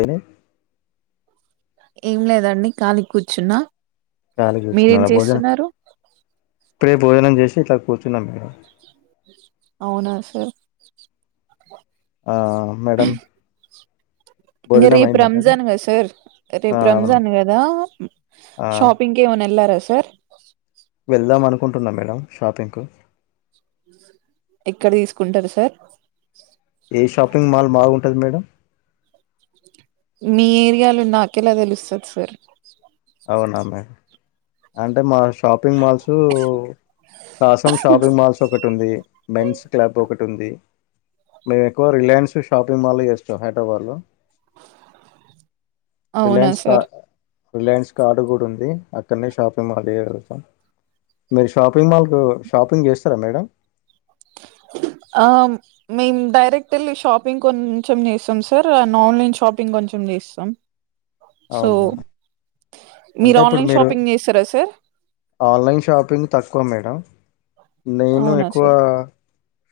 ఎమి ఏం లేదండి కాలిగ్ కూర్చున్నా కాలిగ్ కూర్చున్నా మీరేం భోజనం చేస్తున్నారు ఇప్పుడే భోజనం చేసి ఇట్లా పోతునం మేడం అవునా సార్ ఆ ఆ మేడంమ్ ఇంకా రేపు రంజాన్ కదా సార్ ఆ రేపు అవునా రంజాన్ కదా ఆ షాపింగ్ కమన్ వెళ్ళారా సార్ వెళ్దాం అనుకుంటున్నా మేడం షాపింగ్కు ఎక్కడ తీసుకుంటారు సార్ ఏ షాపింగ్ మాల్ బాగుంటుంది మేడం మీ ఏరియాలో నాకెలా తెలుస్తుంది సార్ అవునామ్మా అంటే మా షాపింగ్ మాల్స్ కాసం షాపింగ్ మాల్స్ ఒకటి ఉంది మెన్స్ క్లబ్ ఒకటి ఉంది మేము ఎక్కువ రిలయన్స్ షాపింగ్ మాల్ చేస్తాం హైదరాబాద్ లో అవునా రిలాన్స్ కా సార్ రిలయన్స్ కార్డు కూడా ఉంది అక్కడనే షాపింగ్ మాల్ వేయగలుగుతాం మీరు షాపింగ్ మాల్కు షాపింగ్ చేస్తారా మేడం ఆ మేము డైరెక్ట్ వెళ్ళి షాపింగ్ కొంచెం చేస్తాం సార్ అండ్ ఆన్లైన్ షాపింగ్ కొంచెం చేస్తాం సో అవును అంటే ఇప్పుడు ఆన్లైన్ మీరు షాపింగ్ చేస్తారా సార్ ఆన్లైన్ షాపింగ్ తక్కువ మేడం నేను అవునా ఎక్కువా సార్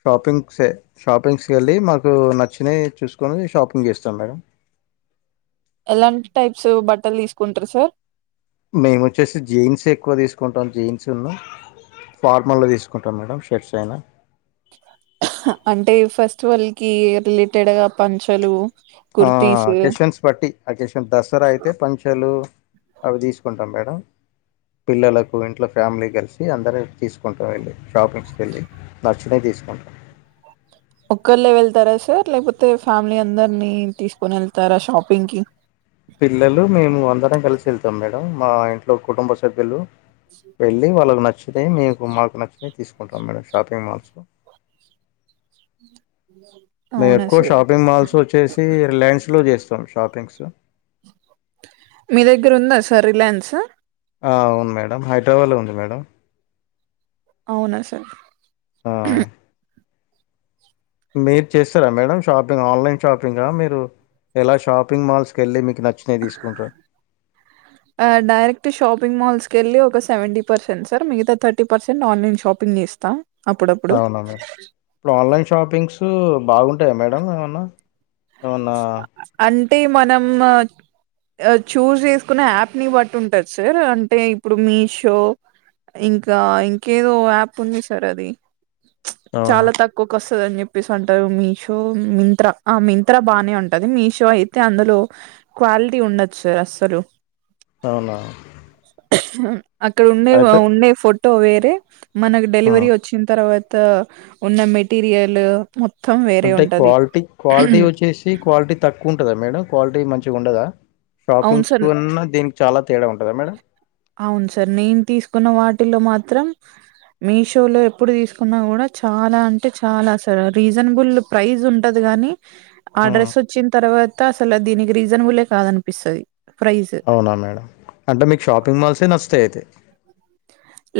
షాపింగ్స్ షాపింగ్స్కి వెళ్ళి మాకు నచ్చినవి చూసుకొని షాపింగ్ చేస్తాం మేడం ఎలాంటి టైప్స్ బట్టలు తీసుకుంటారు సార్ మేము వచ్చేసి జీన్స్ ఎక్కువ తీసుకుంటాం జీన్స్లు ఫార్మల్ల్లో తీసుకుంటాం మేడం షర్ట్స్ అయినా అంటే ఫెస్టివల్కి రిలేటెడ్గా పంచలు ఆ కుర్తీస్ కిషన్స్ పట్టి ఆ కిషన్ దసరా అయితే పంచలు అవి తీసుకుంటాం మేడం పిల్లలకు ఇంట్లో ఫ్యామిలీ కలిసి అందర తీసుకుంటాం వెళ్ళి షాపింగ్స్ కెళ్ళి నచ్చిన తీసుకుంటాం ఒక్కళ్ళె వెళ్తరా సర్ లేకపోతే ఫ్యామిలీ అందరినీ తీసుకని వెళ్తరా షాపింగ్ కి పిల్లలు మేము అందరం కలిసి వెళ్తాం మేడం మా ఇంట్లో కుటుంబ సభ్యులు వెళ్ళి వాల్లక్ నచ్ నచ్చితే మీకు మాకు నచ్చినవి తీసుకుంటాం మేడం షాపింగ్ మాల్స్లో మేమ్ అవునా ఎక్కువ సార్ షాపింగ్ మాల్స్ వచ్చేసి రిలయ్న్స్ లో చేస్తాం స్తాం షాపింగ్స్ మీ దగ్గరుందా సార్ రిలయన్స్ అ అవును మేడం హైద్రాబాద్లో ఉంది మేడం అవున సర్ ఆ [inaudible] మీరు చేస్తరా మేడం షాపింగ్ ఆన్లైన్ షాపింగ మీరు ఐలా షాపింగ్ మాల్స్కి వెళ్ళి మీకు నచ్చ డైరెక్ట్ షాపింగ్ మాల్స్ కెళ్ళి ఒక సెవెన్టిపర్సెంట్ సర్ మిగత థర్టీ పర్సెంట్ ఆన్లైన్ షాపింగ్ చేస్తాం అవునుమి ఇప్పుడు ఆన్లైన్ షాపింగ్స్ బాగుంటాయ మేడం ఏమన్నా అవునా అంటే మనం చూజ్ చేసుకున్న యాప్ ని బట్టి ఉంటది సార్ అంటే ఇప్పుడు మీషో ఇంకా ఇంకేదో యాప్ ఉంది సార్ అది అవునా చాల అవునా తక్కువకు వస్తుందని స్ అంటారు మీషో మింత్ర ఆ మిం త్ర బానే ఉంటది మీషో అయితే అందులో క్వాలిటీ ఉండొచ్చు అస్సలు అవునా హుమ్ అక్కడ ఉండే అయితే ఉండే ఫోట్ ట్టో వేరె మనకు ఆ డెలివరీ వచ్చిన తర్వాత్ త ఉన్న మెటీరియల్ మొ అంటే క్వాల్టీ క్వాల్టి ఏసి క్వాలిటి తక్కువుంటదా మేడం క్వాలిటీ మంచిగుండదా అవును సర్ ఉంటదా మేడం అవును సర్ నేను తీసుకున్న వాట్ ఇటిల్లో మాత్రం మీషో లో ఎప్పుడు తీసుకున్నా కూడా చాలా అంటే చాలా అసలు రీజనబుల్ ప్రైస్ ఉంటది కాగాని ఆ ఉమ్ డ్రెస్ వచ్చిన తర్వాత అసలు దీనికి రీజనబులే కాదనుకుంట పిస్తది అవున మేడం అంటే మీకు షాపింగ్ మాల్సే నచ్చుతాయి అయితే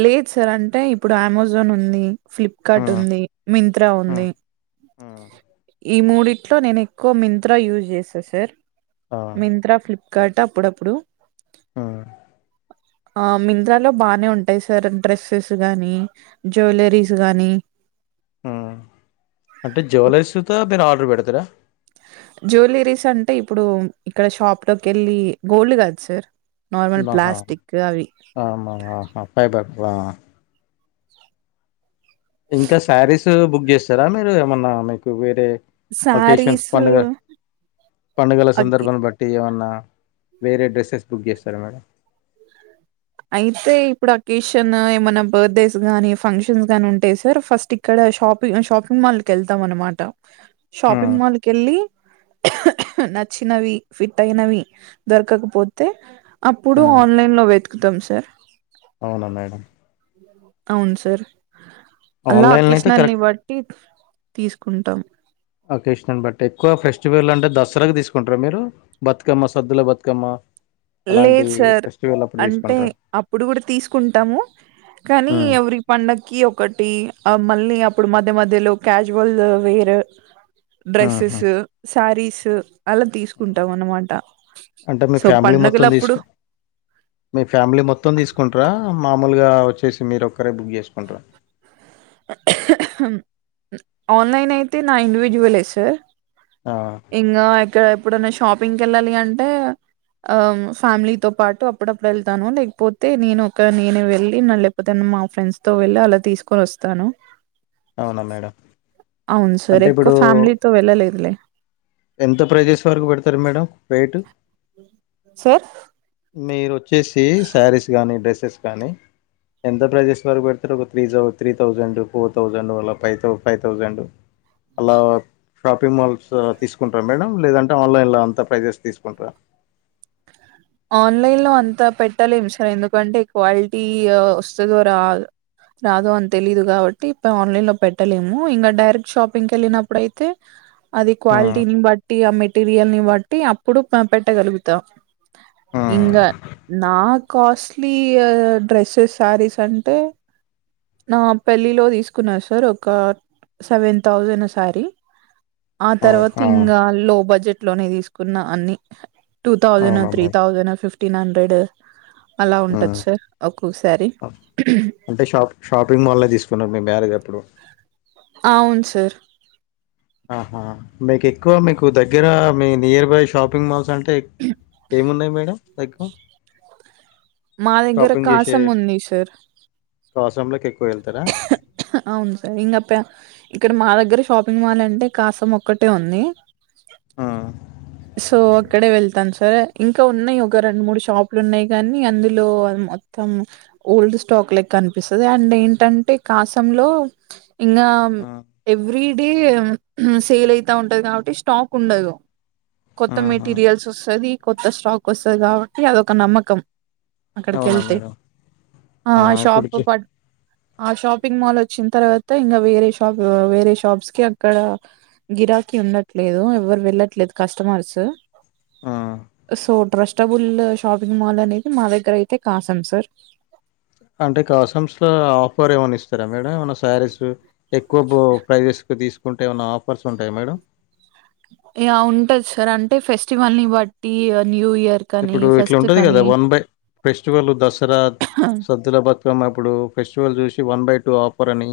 లేదు సార్ అంటే ఇప్పుడు అమెజాన్ ఉంది ఫ్లిప్కార్ట్ ఉమ్ ఉంది మింత్రా ఉమ్ ఉంది ఉమ్ ఈ మూడిట్లో నేను ఎక్కువ మింత్రా యూస్ చేస్తా సార్ ఆ మింత్రా ఫ్లిప్కార్ట్ అప్పుడప్పుడు ఉమ్ ఆ మింత్రా లో బానే ఉంటాయి సార్ డ్రెస్సెస్ కానీ జ్యువలరీస్ కానీ ఉమ్ అంటే జూలర్స్ తో మీరు ఆర్డర్ పెడతారా జ్యువెలరీస్ అంటే ఇప్పుడు ఇక్కడ షాప్ లోకి కెళ్ళి గోల్డ్ కాదు సార్ నార్మల్ నాహా ప్లాస్టిక్ అవి అవున [unintelligible] ఫైబర్ ఆ ఇంకా శారీస్ ఇవే బుక్ చేస్తారా మీరు ఏమన్నా మీకు వేరే ఒకేషన్స్ శారీస్ పండుగ పండుగల సందర్భాల బట్టి ఏమన్నా అ వేరే డ్రెస్సెస్ బుక్ చేస్తారా మేడం అయితే ఇప్పుడు అకేషన్ ఏమైనా బర్త్డేస్ గాని ఫంక్షన్స్ గాని ఉంటే సార్ ఫస్ట్ ఇక్కడ షాపి షాపింగ్ మాల్ కి వెళ్తాం అన్నా మాట ఉమ్ షాపింగ్ మాల్ కి వెళ్ళి నచ్చినవి ఫిట్ అయినవి దొరకకపోతే అప్పుడు ఉమ్ ఆన్లైన్ లో వెతు అవునా మేడం [inaudible] అవును సార్ అలా ఆన్లైన్లో అయితే అకేషనల్ నీ కరెక్ట్ బట్టి తీసు కుంటాం అకేషనల్ బట్టి ఎక్కువ ఫెస్టివల్ అంటే దసరాకి తీసుకుంటారా మీరు బతుకమ్మ సద్దుల బతుకమ్మ అలాంటి లేదు సార్ ఫెస్టివల్ అప్పుడు అంటే తీసుకుంటారా అప్పుడు కూడా తీసుకుంటాము కానీ ఉమ్ ఎవ్రీ పండకి ఒకటి అ మళ్ళీ అప్పుడు మధ్య మధ్యలో క్యాజువల్ వి వేరు డ్రెస్సెస్ ఉహు సు సారీ సు అలా తీసుకుంటాం అన్నమాట సొ మిలీ మొత్తం తీసు మీ ఫ్యామిలీ మొత్తం తీసుకుంట్రా మా మామూలుగా వచ్చేసి మీరు ఒక్కరే బుక్ చేసుకుంట్రూ ఆన్లైన్ అయితే నా ఇండివిజువలే సార్ ఆ ఇంగా ఇక్కడ ఎప్పుడన్న షాపింగ్కి వెళ్ళాలి అంటే ఆ ఫ్యామిలీతో పాటు అప్పుడప్పుడు వెళ్తాను లేకపోతే నేను ఒక నేను వెళ్ళి లేకపోతే మా ఫ్రెండ్స్ తో వెళ్ళి అలా తీసుకొని వస్తా. తను అవునా మేడం అవును సార్ అంటే ఎప్పుడు ఇప్పుడు ఫ్యామిలీతో వెళ్ళలే ఇదరా ఎంత ప్రైజెస్ వరకు పెడతారు మేడం రేటు సార్ మీరు వచ్చేసి శారీస్ కానీ డ్రెస్సెస్ కానీ ఎంత ప్రైజెస్ వరకు పెడితరు ఒక త్రీ థౌజండ్ ఫోర్ థౌజండ్ అలా ఫైవ్ ఫైవ్ థౌజండ్ అలా షాపింగ్ మాల్స్ తీసుకుంట్రా మేడం లేదంటే ఆన్లైన్లో అంత ప్రైజెస్ తీసుకుంట్రా ఆన్లైన్ లో అంతా పెట్టలేము సార్ ఎందుకంటే క్వాలిటీ వస్తదో రా రాదో అని తెలీదు కాబట్టి ఇ ఆన్లైన్ లో పెట్టలేము ఇంకా డైరెక్ట్ షాపింగ్కి వెళ్ళినప్పుడుయితే అది హ్మ్ క్వాలిటీని బట్టి ఆ మెటీరియల్ని బట్టి అప్పుడు మనం పెట్టగలుగుతాం. హ్మ్ ఇంగా నా కాస్ట్లీ డ్రెస్సెస్ శారీస్ అంటే నా పెళ్ళిలో తీసుకున్నారు సార్ ఒక సెవెన్ థౌజండ్ శారీ ఆ తర్వాత ఇంగ లో బడ్జెట్ లోనే తీసుకున్న అన్ని టూ థౌసండ్ అవునా three madam thousand fifteen hundred అలా ఉంటచ్చ హ్మ్. సార్ ఒక్కొ శారీ అంటే షాప్ షాపింగ్ మాల్ తీసుకున్నారు మీ మ్యారేజ్ ఎప్పుడు అవును సార్ ఆహా మీకు ఎక్కువ మీకు దగ్గర మీ నియర్ బై షాపింగ్ మాల్స్ అంటే ఏమున్నాయి మేడం ఎక్కువ మా దగ్గర కాసం ఉంది సార్ కాసం లోకి ఎక్కువ వెళ్తారా అవును సార్ ఇంకా ప ఇక్కడ మా దగ్గర షాపింగ్ మాల్ అంటే కాసం ఒక్కటే ఉంది ఆ సో అక్కడే వెళ్తాను సార్ ఇంకా ఉన్నాయి ఒక రెండు మూడు షాపులు ఉన్నాయి కానీ అందులో మొత్తం ఓల్డ్ స్టాక్ లె కనిపిస్తది అండ్ ఏంటంటే కాసం లో ఇంగ ఆ! ఎవ్రీ డే సేల్ అయితా ఉంటది కాబట్టి స్టాక్ ఉండదు కొత్త ఆహా! మెటీరియల్స్ వస్తది కొత్త స్టాక్ వస్తది కాబట్టి అదొక నమ్మకం అక్కడికి అవునా వెళ్తే మేడం ఆ ఇప్పుడు షాప్ చు ప ఆ షాపింగ్ మాల్ వచ్చిన తర్వాత ఇంకా వేరే షాప్ వేరే షాప్స్ కి అక్కడ గిరాకి ఉండట్లేదు ఎవరు వెళ్ళట్లేదు కస్టమర్స్ ఆ! సో డ్రస్ బుల్ షాపింగ్ మాల్ అనేది మా దగ్గర అయితే కాసాం సార్ అంటే కాసమ్స్‌లో సారీస్ ఎక్కువ ప్రైజెసు తీసుకుంటే ఏమన్న ఆఫర్స్ ఉంటాయా మేడం ఏ ఆ ఉంటది సార్ అంటే ఫెస్టివల్ని బట్టి న్యూ ఇయర్ కని ఇప్పుడు ఇట్లా ఫెస్ట్ ఉంటది కదా కని వన్ బై ఫెస్టివల్ దసరా సద్దులాబాద్ సో మ ఇప్పుడు ఫెస్టివల్ చూసి వన్ బై టూ ఆఫర్ అని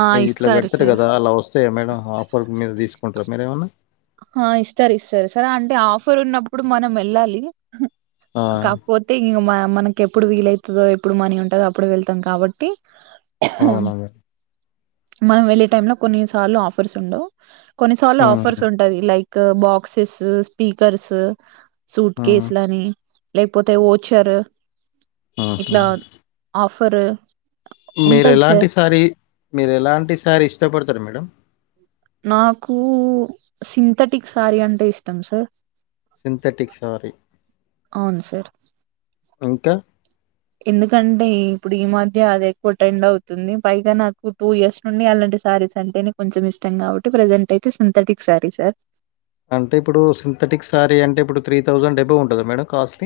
ఆ ఇట్లా ఇస్తారు పెడతాారు సార్ కదా అలా వస్తాయా మేడ ఆఫర్ మీరు తీసుకుంటారా మీరేమన్నా ఆ ఇస్తారు ఇస్తారు సర అంటే ఆఫర్ ఉన్నప్పుడు మనం వెళ్ళాలి ఆ! కాకపోతే ఇ మ మనకి ఎప్పుడు వీలవుతుందో ఎప్పుడు మనీ ఉంటందో అప్పుడు వెళ్తాం కాబట్టి అవునవును మనం వెళ్ళే టైమ్ లో కొన్ని సార్లు ఆఫర్స్ ఉండవు కొన్నిసార్లు ఆఫర్స్ హ్మ్. లక్ బాక్సెస్ స్పీకర్స్ సూట్ హ్మ్. కేసులాని లేకపోతే ఓచ్చారు. ఇట్లా ఆఫ్. తరు మీరేలంటి సారి మీరు ఎలాంటి సారి ఇష్టపడుతు సరే మేడం నాకు సింథెటిక్ శారీ అంటే ఇష్టం సార్ సింతెటిక్ సారి అవును సార్ ఇంకా ఎందుకంటే ఇప్పుడు ఈ మధ్య అది ఎక్కువ టెండ్ అవుతుంది పైగా నాకు టూ ఇయర్స్ నుండి అలాంటి శారీస్ అంటే నకు కొంచెం ఇష్టం కాబట్టి ప్రజెంట్ అయితే సింథటిక్ శారీ సార్ అంటే ఇప్పుడు సింథెటిక్ శారీ అంటే ఇప్పుడు త్రీ థౌజండ్ డెబ్బో ఉంటుందా మేడం కాస్ట్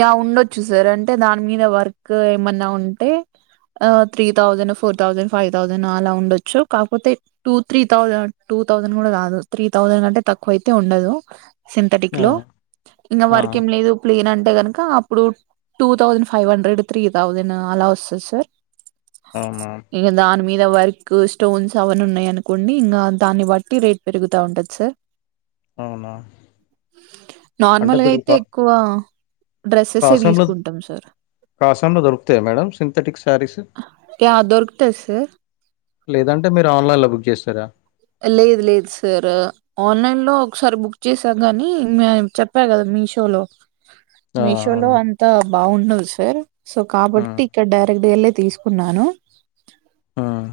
యా ఉండొచ్చు సార్ అంటే దాని మీద వర్క్ ఏమన్నా ఉంటే three thousand four thousand five thousand అలా ఉండొచ్చు కాకపోతే two three thousand two thousand కూడా కాదు త్రీ థౌసండ్ కంటే తక్కువ అయితే ఉండదు. సింథటిక్ ఆ లో ఇంకా ఆ వరకేం లేదు ప్లేన్ అంటే కనుక అప్పుడు two thousand five hundred three thousand అలా వస్తుంది సార్ అవునా ఇక దాని మీద వర్క్ స్టోన్స్ అవన్నీ ఉన్నాయి అనుకోండి ఇంకా దాన్ని బట్టి రేట్ పెరుగుతా ఉంటది సార్ అవునా అంటే నార్మల్గా ఇప్పుడు అయితే కా ఎక్కువ డ్రెస్సెసే కాసంలో తీసుకుంటాం సార్ కాసంలో దొరుకుతాయా మేడం సింథెటిక్ శారీస్ యా దొరుకుతది సార్ లేదంటే మీరు ఆన్లైన్ లో బుక్ చేస్తారా లేదు లేదు సార్, ఆన్లైన్ లో ఒకసారి బుక్ చేసా కాని మ చెప్పా కదా మీషో లో ఆ మీషో లో అవును అంతా బాగుండదు సార్ సో కాబట్టి మ్మ్ ఇక్కడ డైరెక్ట్ వెళ్ళే తీసుకున్నాను మ్మ్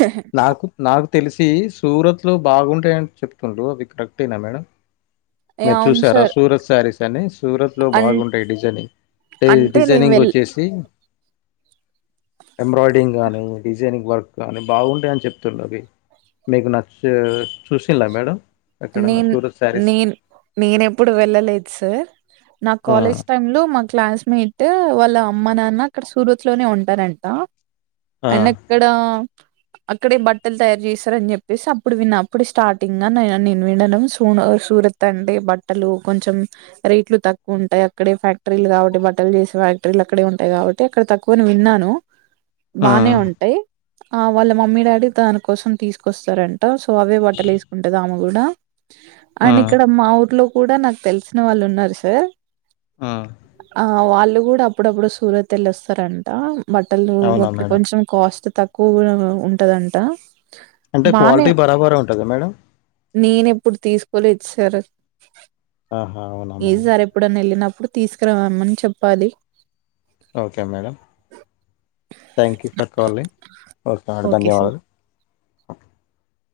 యాహ్! నాకు న తెలిసి సూరత్ లో బాగుంటాయని చెప్తుండ్రు అవి కరెక్టేనా మేడం మీరు అవును చూసారా సార్ సూరత్ సారిస్ కనీ సూరత్ లో అం బాగుంటాయి డిజైనింగ్ అంటే నేను డిజైనింగ్ వెళ్ వచ్చేసి ఎంబ్రాయిడరింగ్ గానీ, డిజైనింగ్ వర్క్ కాని, బాగుంటాయి అని చెపుతున్నది మీకు నచ్చ చూసింలా మేడం. ఎక్కడన్నా నేన్ సూరత్ శారీస్ నేను నేన ఎప్పుడు వెళ్ళలేదు సార్ నా ఆ కాలేజ్ టైమ్ లో మా క్లాస్మేట్ వాళ్ళ అమ్మ నాన్న అక్కడ సూరత్ లోనే ఉంటారంట ఆ అన్న ఎక్కడ అక్కడే బట్టలు తయారు చేస్తారని చెప్పేసి అప్పుడు విన్న అప్పుడు స్టార్టింగ్ అన్ నే నేను వినడం సూ సూరత్ అంటే బట్టలు కొంచెం రేట్లు తక్కువ ఉంటాయి, అక్కడే ఫ్యాక్టరీలు కాబట్టి బట్టలు చేసే ఫ్యాక్టరీలు అక్కడే ఉంటాయి కాబట్టి, అక్కడ తక్కువ అని విన్నాను. ఆ బానే ఉంటయ్ ఆ వాళ్ళ మమ్మీ డాడీ దాని కోసం తీసుకొస్తారం ట సో అవే బట్టలు వసుకుంటదా ఆమో కూడా ఆ అయినా ఇక్కడ మా ఊర్లో కూడా నాకు తెలిసిన వాళ్ళు ఉన్నారు సార్ ఆ ఆ వాళ్ళు కూడా అప్పుడప్పుడు సూరత్ వెల్ళ వస్తారంటాం బట్టలు అవునా బట్టి మేడం కొంచెం కాస్ట్ తక్కువ కూడ ఉంటదంటా అంటే క్వాలిటీ బరాబర ఉంటదా మేడం నేను ఎప్పుడు తీసుకోలేదు సార్ ఆహా అవునా మేడం ఈసారి ఎప్పుడన్నా వెళ్ళినప్ ప్పుడు తీసుకురావమని చెప్పాలి okay madam thank you for calling okay madam ధన్యవాదులు